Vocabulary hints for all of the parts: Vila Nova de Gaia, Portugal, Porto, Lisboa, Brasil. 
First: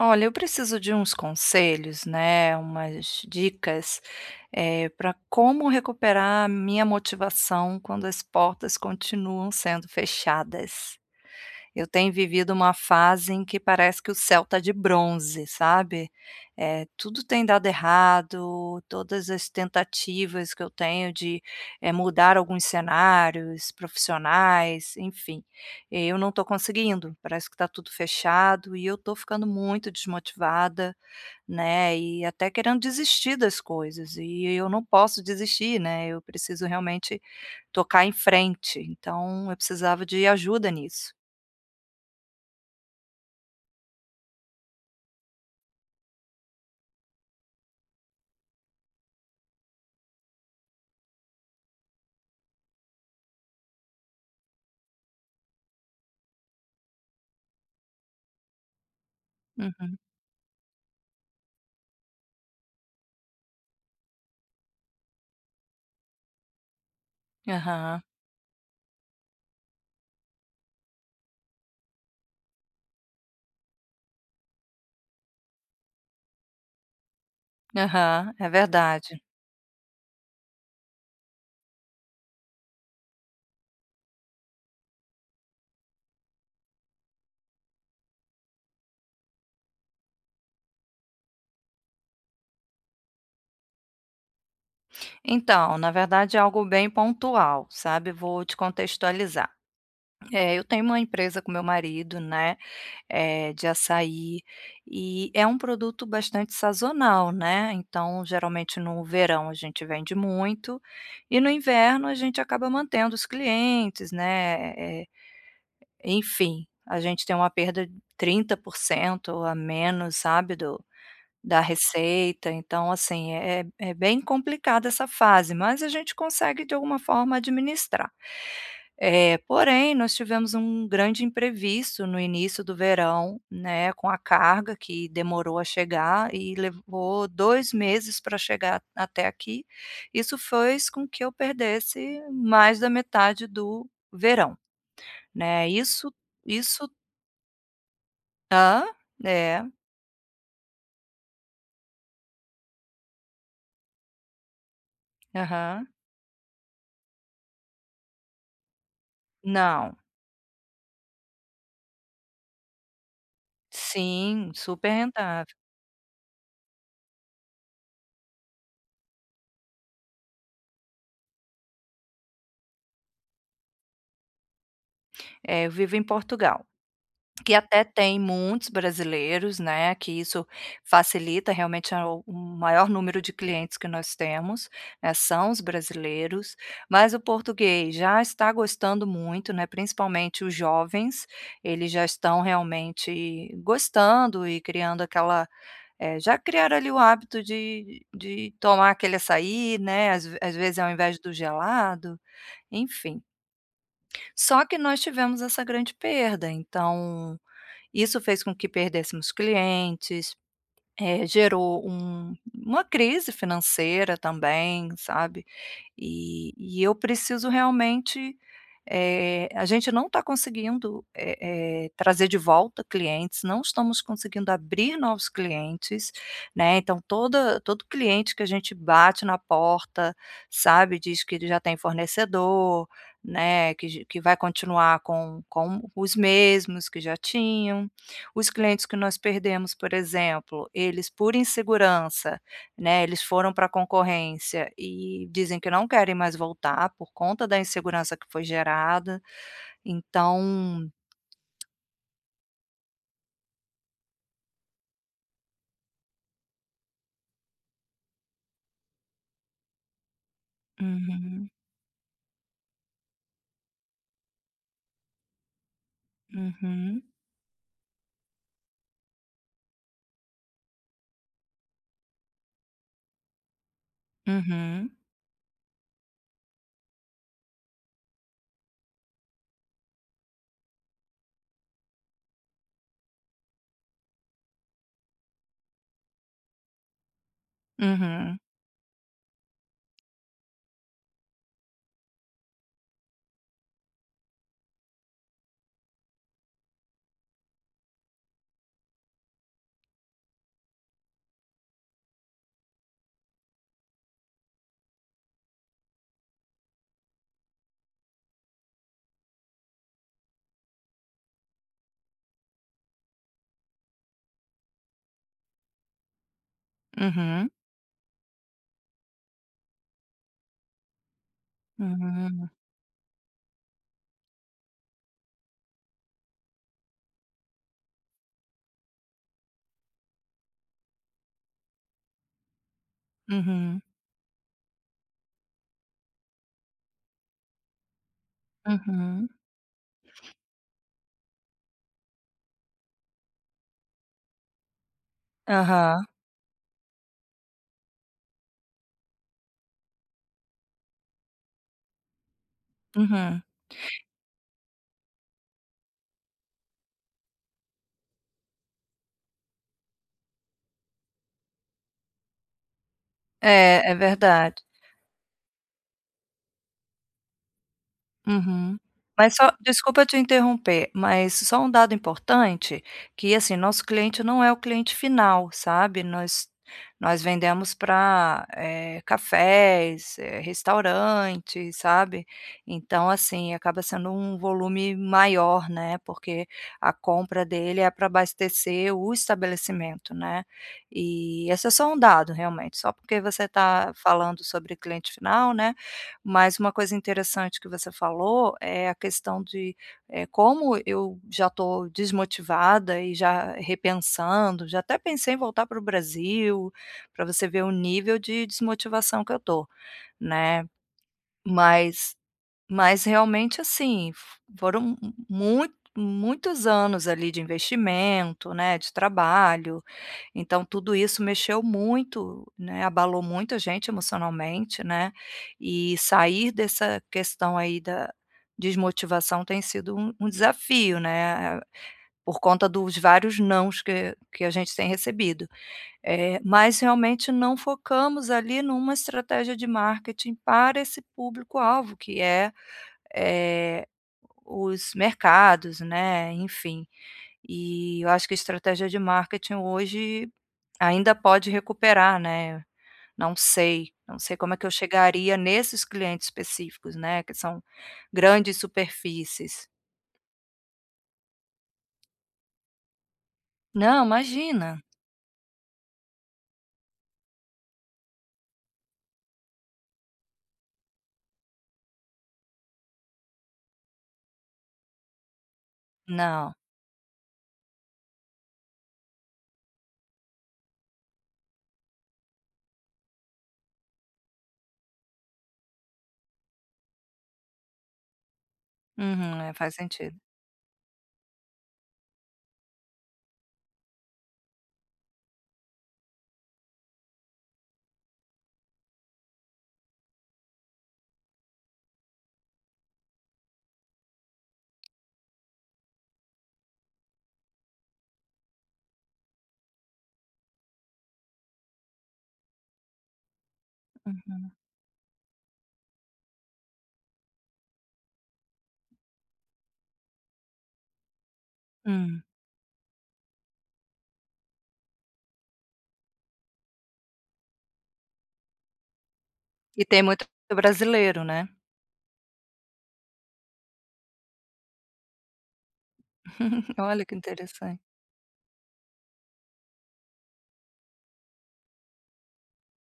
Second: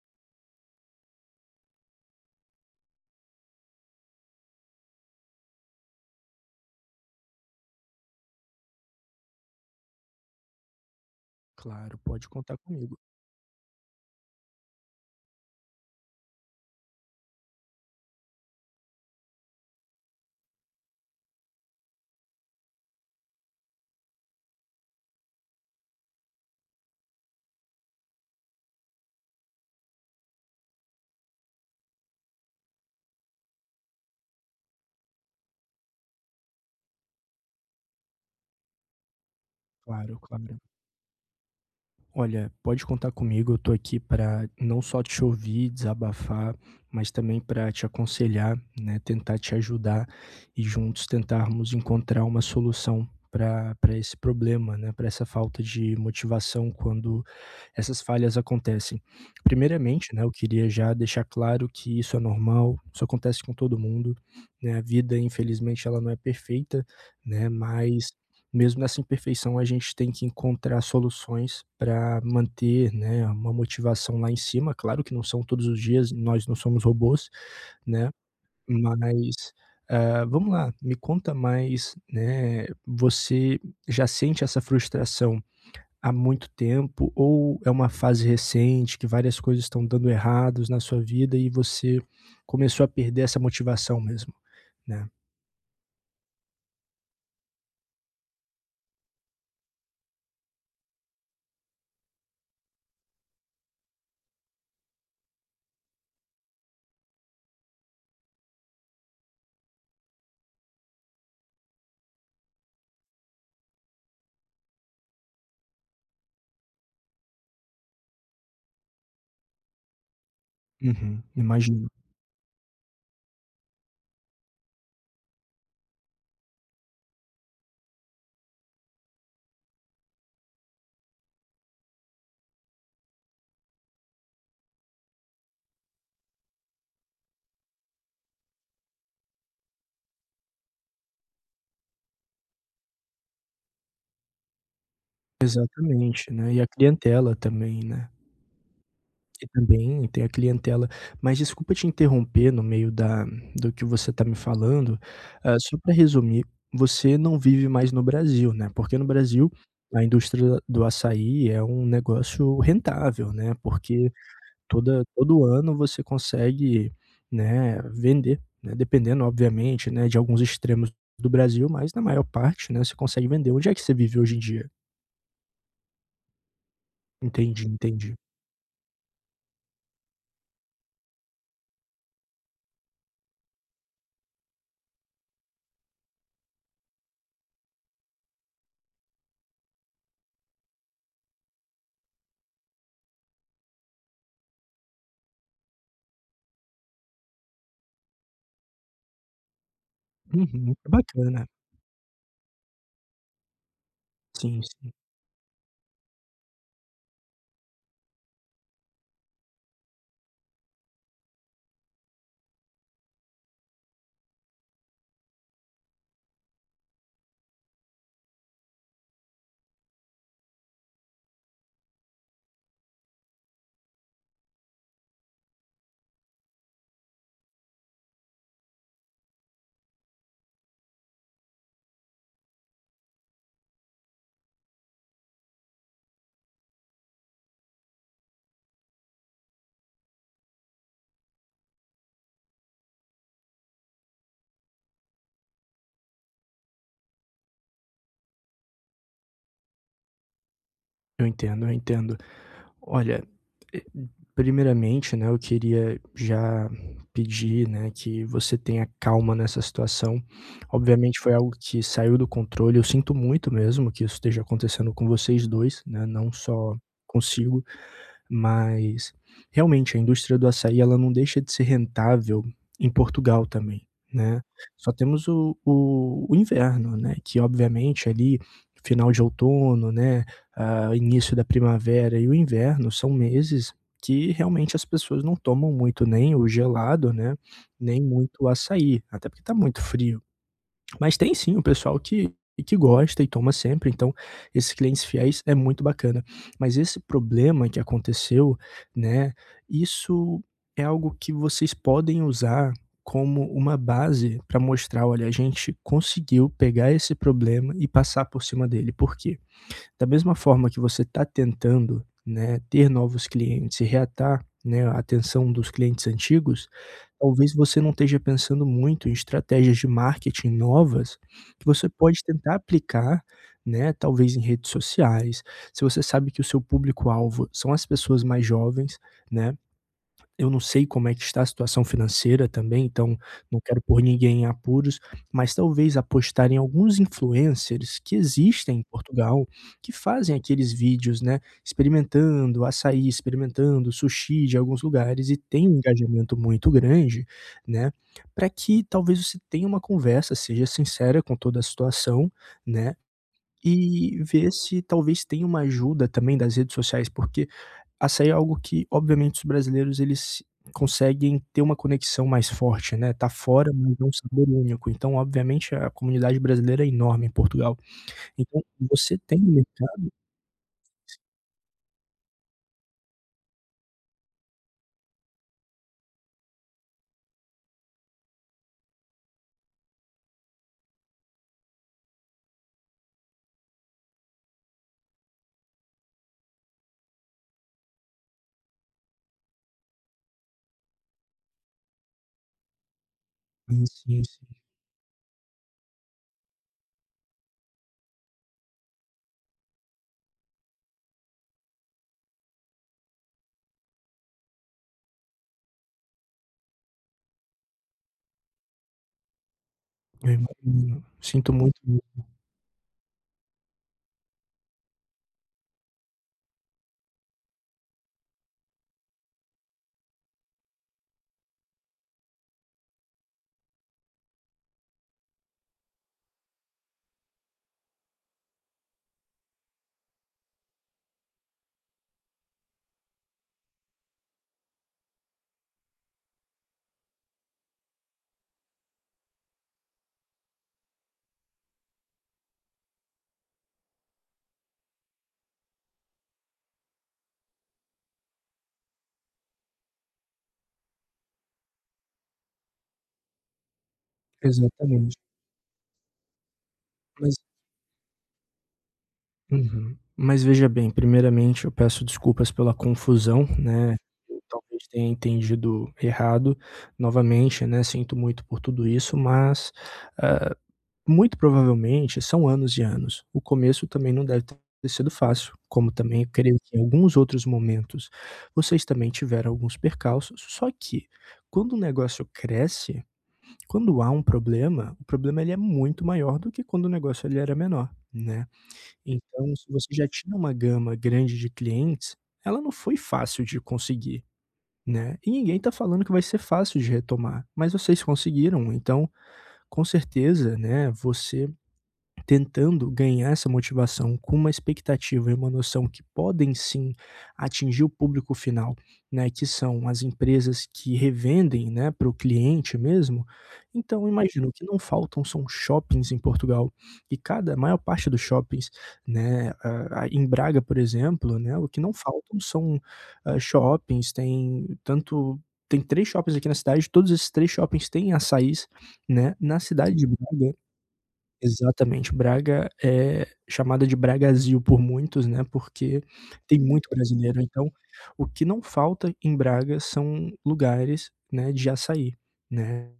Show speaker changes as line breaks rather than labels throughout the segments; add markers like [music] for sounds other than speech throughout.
Olha, eu preciso de uns conselhos, né, umas dicas, para como recuperar a minha motivação quando as portas continuam sendo fechadas. Eu
Claro,
tenho
pode
vivido
contar
uma
comigo.
fase em que parece que o céu está de bronze, sabe. Tudo tem dado errado, todas as tentativas que eu tenho de, mudar alguns cenários profissionais, enfim, eu não estou conseguindo, parece que está tudo fechado e eu estou ficando muito desmotivada, né, e até querendo desistir das coisas e eu não posso desistir, né, eu preciso realmente tocar em frente, então eu precisava
Claro,
de
claro.
ajuda nisso.
Olha, pode contar comigo, eu tô aqui para não só te ouvir, desabafar, mas também para te aconselhar, né, tentar te ajudar e juntos tentarmos encontrar uma solução para esse problema, né. Para essa falta de motivação quando essas falhas acontecem.
Uhum.
Primeiramente, né, eu queria já deixar claro que isso é normal, isso acontece com todo mundo, né, a vida, infelizmente, ela não é perfeita, né,
Aham,
mas mesmo nessa imperfeição, a gente tem que encontrar soluções para manter, né, uma motivação lá em cima. Claro que não são todos os dias, nós não somos robôs, né,
aham, é verdade.
mas, vamos lá, me conta mais, né, você já sente essa frustração há muito tempo ou é uma fase recente que várias coisas estão dando errados na sua vida e você começou a perder essa motivação mesmo, né?
Então, na verdade é algo bem pontual, sabe, vou te contextualizar. É, eu tenho uma empresa com meu marido, né. É de açaí, e é um produto bastante sazonal, né, então geralmente no verão a gente vende muito, e no inverno a gente acaba mantendo os clientes, né, enfim, a gente tem uma perda 30% a menos, sabe, do
Uhum,
da
imagino.
receita. Então assim, é bem complicada essa fase, mas a gente consegue de alguma forma administrar. Porém, nós tivemos um grande imprevisto no início do verão, né, com a carga que demorou a chegar e levou 2 meses para chegar até aqui. Isso fez com que eu perdesse mais da metade do verão, né, isso
Exatamente, né, e a
isso
clientela também, né?
ah,
E
é,
também tem a clientela. Mas desculpa te interromper no meio da do que você está me falando, só
aham.
para resumir, você não vive mais no Brasil, né, porque no Brasil
Não.
a indústria do açaí é um negócio rentável, né, porque
Sim, super
toda todo
rentável.
ano você consegue, né, vender, né, dependendo obviamente, né, de alguns extremos do Brasil, mas na maior parte, né, você consegue vender. Onde é que você vive hoje em dia?
É, eu vivo em Portugal, que
Entendi,
até
entendi.
tem muitos brasileiros, né, que isso facilita, realmente é o maior número de clientes que nós temos, né, são os brasileiros, mas o português já está gostando muito, né, principalmente os jovens, eles já estão realmente gostando e criando aquela já criaram ali o hábito de tomar aquele açaí, né, às
Uhum,
vezes
que
ao invés do
bacana.
gelado, enfim.
Sim,
Só que
sim.
nós tivemos essa grande perda, então isso fez com que perdêssemos clientes, gerou uma crise financeira também, sabe. E eu preciso realmente a gente não está conseguindo, trazer de volta clientes, não estamos conseguindo abrir novos clientes, né, então toda todo cliente que a gente bate na porta, sabe, diz que ele já tem fornecedor, né, que vai continuar com os mesmos que já tinham. Os clientes que nós perdemos, por exemplo, eles por insegurança, né, eles foram para a concorrência e dizem que não querem mais voltar por conta da insegurança que foi gerada, então
Eu entendo, eu entendo. Olha, eh, primeiramente, né, eu queria já pedir, né, que você tenha calma nessa situação. Obviamente foi
uhum,
algo que saiu do controle, eu sinto muito mesmo que isso esteja acontecendo com vocês 2, né, não só
uhum,
consigo. Mas, realmente, a indústria do açaí, ela não deixa de ser rentável em Portugal também, né.
uhum,
Só temos o inverno, né, que obviamente ali, final de outono, né, início da primavera e o inverno são meses que realmente as pessoas não tomam muito nem o gelado, né, nem muito
uhum,
o açaí, até porque está muito frio. Mas tem sim o pessoal que gosta e toma sempre, então esses clientes fiéis é muito bacana. Mas esse problema que aconteceu, né, isso é algo que vocês podem usar como uma base para mostrar: "Olha, a gente conseguiu pegar esse problema e passar por cima dele". Por quê? Da mesma forma que você está tentando, né, ter novos clientes e reatar, né, a atenção dos clientes antigos,
uhum,
talvez você não esteja pensando muito em estratégias de marketing novas que você pode
uhum,
tentar aplicar, né, talvez em redes sociais. Se você sabe que o seu público-alvo são as pessoas mais jovens, né, eu não sei como é que está a situação financeira também, então não
uhum,
quero pôr ninguém em apuros, mas talvez apostar em alguns influencers que existem em
uhum,
Portugal, que fazem aqueles vídeos, né, experimentando açaí, experimentando sushi de alguns lugares e tem um
aham,
engajamento muito grande, né, para que talvez você tenha uma conversa, seja sincera com toda a situação, né,
uhum.
e ver se talvez tenha uma ajuda também das redes sociais, porque açaí é algo que, obviamente, os brasileiros eles conseguem ter uma conexão mais forte, né, tá fora,
É, é
mas é um sabor
verdade.
único. Então, obviamente, a comunidade brasileira é enorme em Portugal. Então,
Uhum.
você
Mas
tem
só
um
desculpa
mercado
te interromper, mas só um dado importante, que assim, nosso cliente não é o cliente final, sabe, nós vendemos para cafés, restaurantes, sabe. Então, assim, acaba sendo um volume maior, né, porque a compra dele é para abastecer o estabelecimento, né. E esse é só um dado, realmente, só porque você
sim,
está
sim,
falando
sim,
sobre cliente final, né. Mas uma coisa interessante que você falou é a questão de, como eu já estou desmotivada e já repensando, já até pensei em voltar para o Brasil, para você ver o nível de desmotivação que eu estou,
eu
né.
imagino. Sinto muito
Mas mas realmente, assim, f foram mui muitos anos ali de investimento, né, de trabalho, então tudo isso mexeu muito, né, abalou muito a gente emocionalmente, né, e sair dessa questão aí da desmotivação tem sido um desafio, né, por conta dos vários nãos que a gente tem recebido. É, mas realmente não focamos ali numa estratégia de marketing para esse público-alvo, que é eh, os mercados, né, enfim. E eu acho que a estratégia de marketing hoje ainda pode recuperar, né. Não sei, não sei como é que eu
exatamente.
chegaria nesses clientes específicos, né, que
Mas
são grandes superfícies.
uhum. Mas veja bem, primeiramente, eu peço desculpas pela confusão, né,
Não,
eu
imagina.
talvez tenha entendido errado. Novamente, né, sinto muito por tudo isso, mas muito provavelmente são anos e anos. O começo também não deve ter sido fácil, como também eu
Não.
creio que em alguns outros momentos vocês também tiveram alguns percalços, só que quando o negócio cresce, quando há um problema, o problema ele é muito maior do que quando o negócio ele era menor, né.
Uhum, é,
Então se
faz
você já
sentido.
tinha uma gama grande de clientes, ela não foi fácil de conseguir, né, e ninguém está falando que vai ser fácil de retomar, mas vocês conseguiram, então com certeza, né, você tentando ganhar essa motivação com uma expectativa e uma noção que podem sim atingir o público final, né, que são as empresas que revendem, né, para o cliente mesmo. Então eu
Uhum.
imagino, que não faltam são shoppings em Portugal, e cada a maior parte dos shoppings, né, a em Braga, por exemplo, né, o que não
Hum.
faltam são, shoppings, tem tanto tem 3 shoppings aqui na cidade, todos esses 3 shoppings têm açaís, né, na
E
cidade
tem
de
muito
Braga.
brasileiro, né.
Exatamente, Braga é chamada de Bragazil por muitos, né, porque tem
[laughs]
muito
Olha que
brasileiro, então
interessante.
o que não falta em Braga são lugares, né, de açaí, né.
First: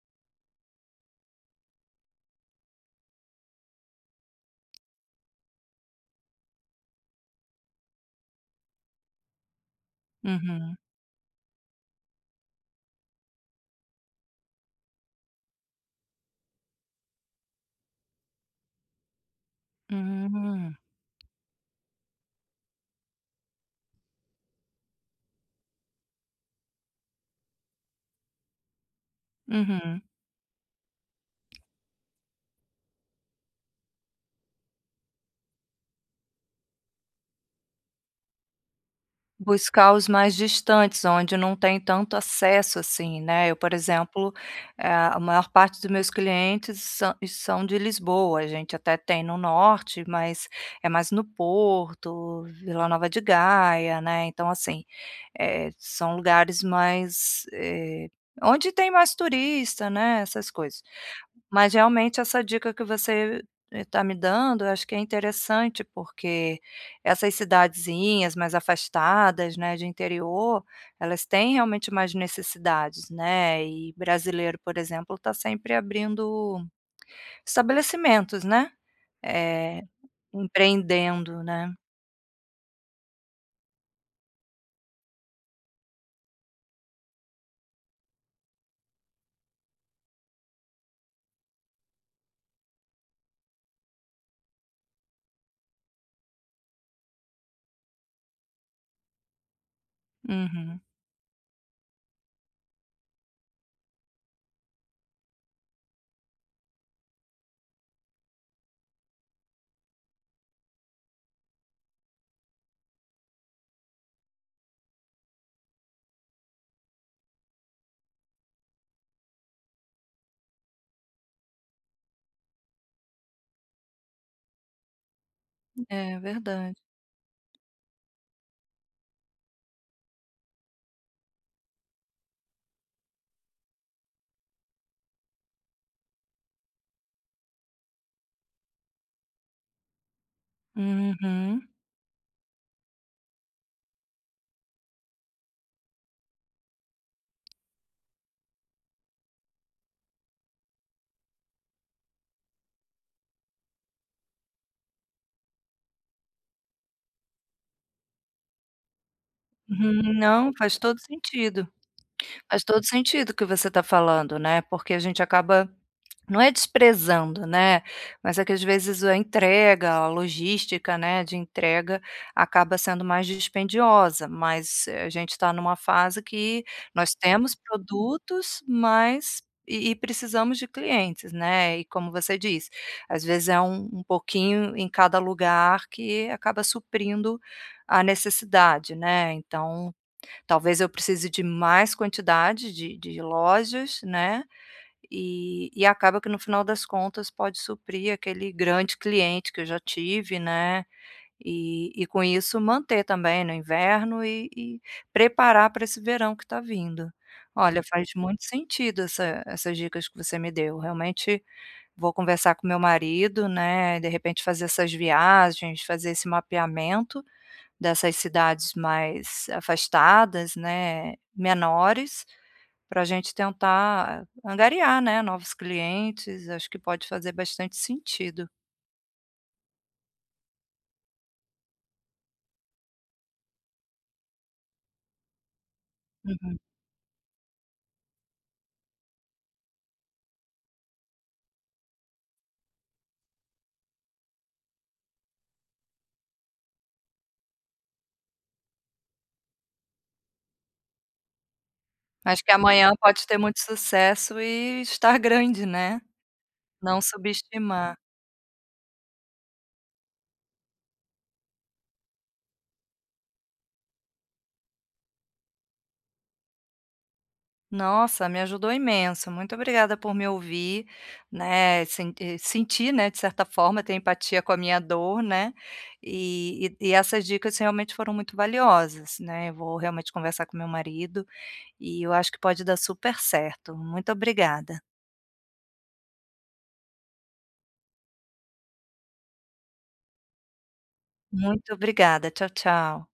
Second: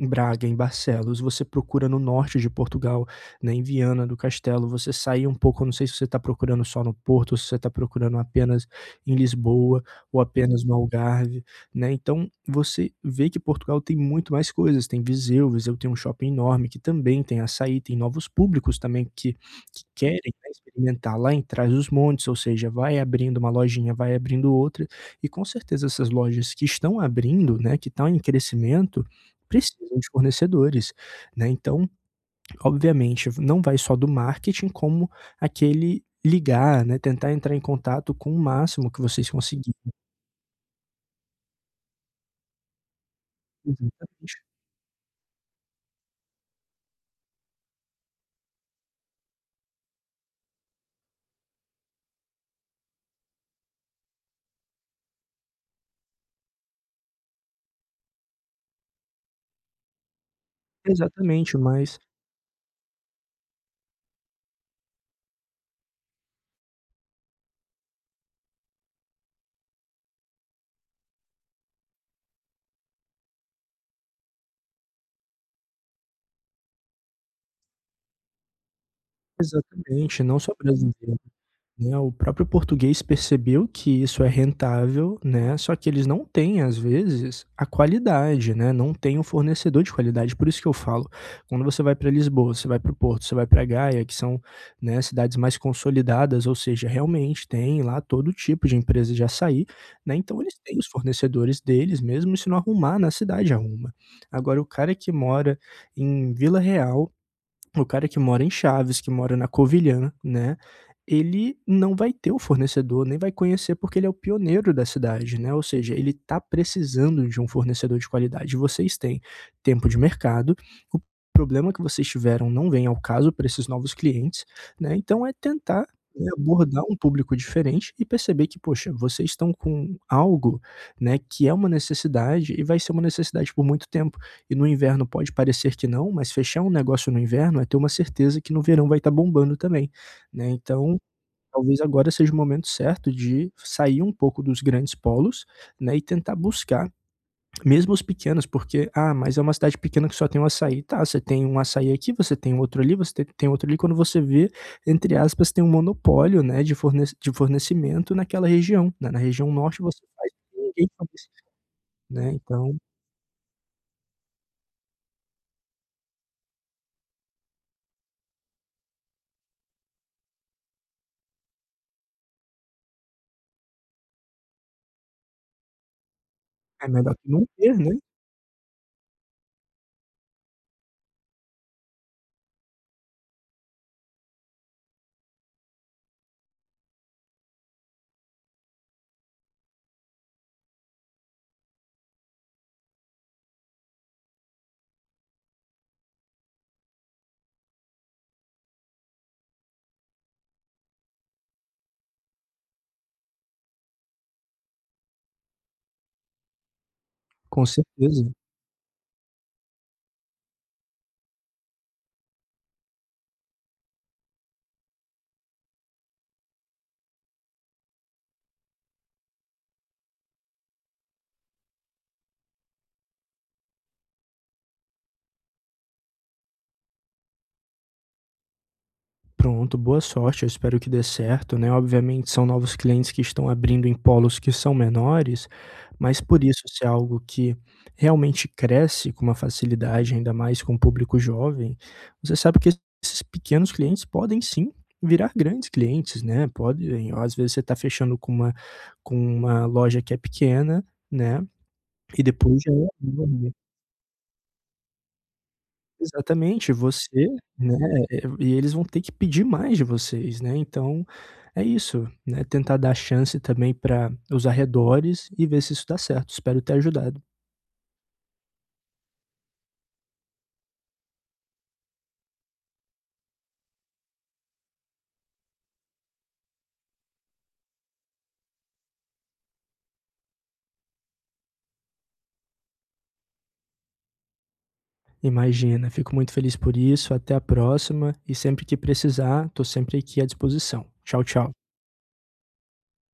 Em Braga, em Barcelos, você procura no norte de Portugal, né, em Viana do Castelo, você sai um pouco, eu não sei se você está procurando só no Porto, se você está procurando apenas em Lisboa ou apenas no
Uhum.
Algarve, né. Então você vê que Portugal tem muito mais coisas, tem Viseu, Viseu tem um shopping enorme que também tem açaí, tem novos públicos também que querem, né,
Hum.
experimentar lá em Trás-os-Montes, ou seja, vai abrindo uma lojinha, vai abrindo outra, e com certeza essas lojas que estão abrindo, né, que estão em crescimento, precisam
Uhum.
de fornecedores, né. Então, obviamente, não vai só do marketing, como aquele ligar, né, tentar entrar em contato com o máximo que vocês conseguirem.
Buscar os mais distantes, onde não tem tanto acesso, assim, né. Eu, por exemplo,
Exatamente.
a maior parte dos meus clientes são de Lisboa, a gente até tem no norte, mas é mais no Porto, Vila Nova de Gaia, né, então assim, são lugares mais, onde tem mais turista, né, essas coisas.
Exatamente,
Mas
mas
realmente essa dica que você está me dando, eu acho que é interessante, porque essas cidadezinhas mais afastadas, né, de interior, elas têm realmente mais necessidades, né, e brasileiro, por exemplo, está sempre abrindo estabelecimentos, né, eh,
exatamente, não só brasileiro,
empreendendo, né.
né, o próprio português percebeu que isso é rentável, né, só que eles não têm, às vezes, a qualidade, né, não tem um fornecedor de qualidade, por isso que eu falo, quando você vai para Lisboa, você vai para o Porto, você vai para Gaia, que são, né, cidades mais consolidadas, ou seja, realmente tem lá todo tipo de empresa de açaí, né, então eles têm
Uhum.
os fornecedores deles mesmo, e se não arrumar na cidade, arruma. Agora o cara que mora em Vila Real, o cara que mora em Chaves, que mora na Covilhã, né, ele não vai ter o fornecedor, nem vai conhecer, porque ele é o pioneiro da cidade, né? Ou seja, ele está precisando de um fornecedor de qualidade. Vocês têm tempo de mercado, o problema que vocês tiveram não vem ao caso para esses novos clientes, né? Então é tentar,
É
né,
verdade.
abordar um público diferente e perceber que, poxa, vocês estão com algo, né, que é uma necessidade e vai ser uma necessidade por muito tempo. E no inverno pode parecer que não, mas fechar um negócio no inverno é ter uma certeza que no verão vai estar bombando também, né. Então,
Uhum.
talvez agora seja o momento certo de sair um pouco dos grandes polos, né, e tentar buscar mesmo os pequenos, porque: "Ah, mas é uma cidade pequena que só tem um açaí", tá, você tem um açaí aqui, você tem outro ali, tem outro ali, quando você vê, entre aspas, tem um monopólio, né, de fornecimento naquela região, né, na região norte você
Uhum.
faz,
Não, faz
ninguém
todo
faz,
sentido.
né,
Faz
então
todo sentido o que você está falando, né, porque a gente acaba. Não é desprezando, né, mas é que às vezes a entrega, a logística, né, de entrega acaba sendo mais dispendiosa, mas a gente está numa fase que
é
nós
melhor que não
temos
ter, né.
produtos, mas e precisamos de clientes, né, e como você disse, às vezes é um pouquinho em cada lugar que acaba suprindo a necessidade, né, então talvez eu precise de mais quantidade de lojas, né, e acaba que no final das contas pode suprir aquele grande cliente que eu já tive, né, e com isso manter também no inverno e preparar para esse verão que está vindo.
Com
Olha, faz
certeza.
muito sentido essas dicas que você me deu, realmente vou conversar com meu marido, né, de repente fazer essas viagens, fazer esse mapeamento, dessas cidades mais afastadas, né, menores, para a gente tentar angariar, né, novos clientes, acho que pode fazer bastante sentido.
Pronto, boa sorte, eu espero que dê certo, né. Obviamente são novos clientes que estão abrindo em polos que são menores, mas por
Uhum.
isso se é algo que realmente cresce com uma facilidade, ainda mais com o público jovem, você sabe que esses pequenos clientes podem sim virar grandes clientes, né, podem às vezes você está fechando com uma loja que é pequena, né, e
Acho que
depois já é
amanhã pode ter
enorme.
muito sucesso e estar grande, né,
Exatamente,
não
você, né,
subestimar.
e eles vão ter que pedir mais de vocês, né, então é isso, né, tentar dar chance também para os arredores e ver se isso dá certo, espero ter ajudado.
Nossa, me ajudou imenso. Muito obrigada por me ouvir, né, sentir, né, de certa forma, ter empatia com a minha dor, né, e essas dicas realmente foram muito valiosas, né. Eu vou realmente conversar com meu marido e eu acho que pode dar super certo. Muito obrigada.
Imagina, fico muito feliz por isso, até a próxima e sempre que precisar, tô sempre aqui à disposição. Tchau, tchau.
Muito obrigada. Tchau, tchau.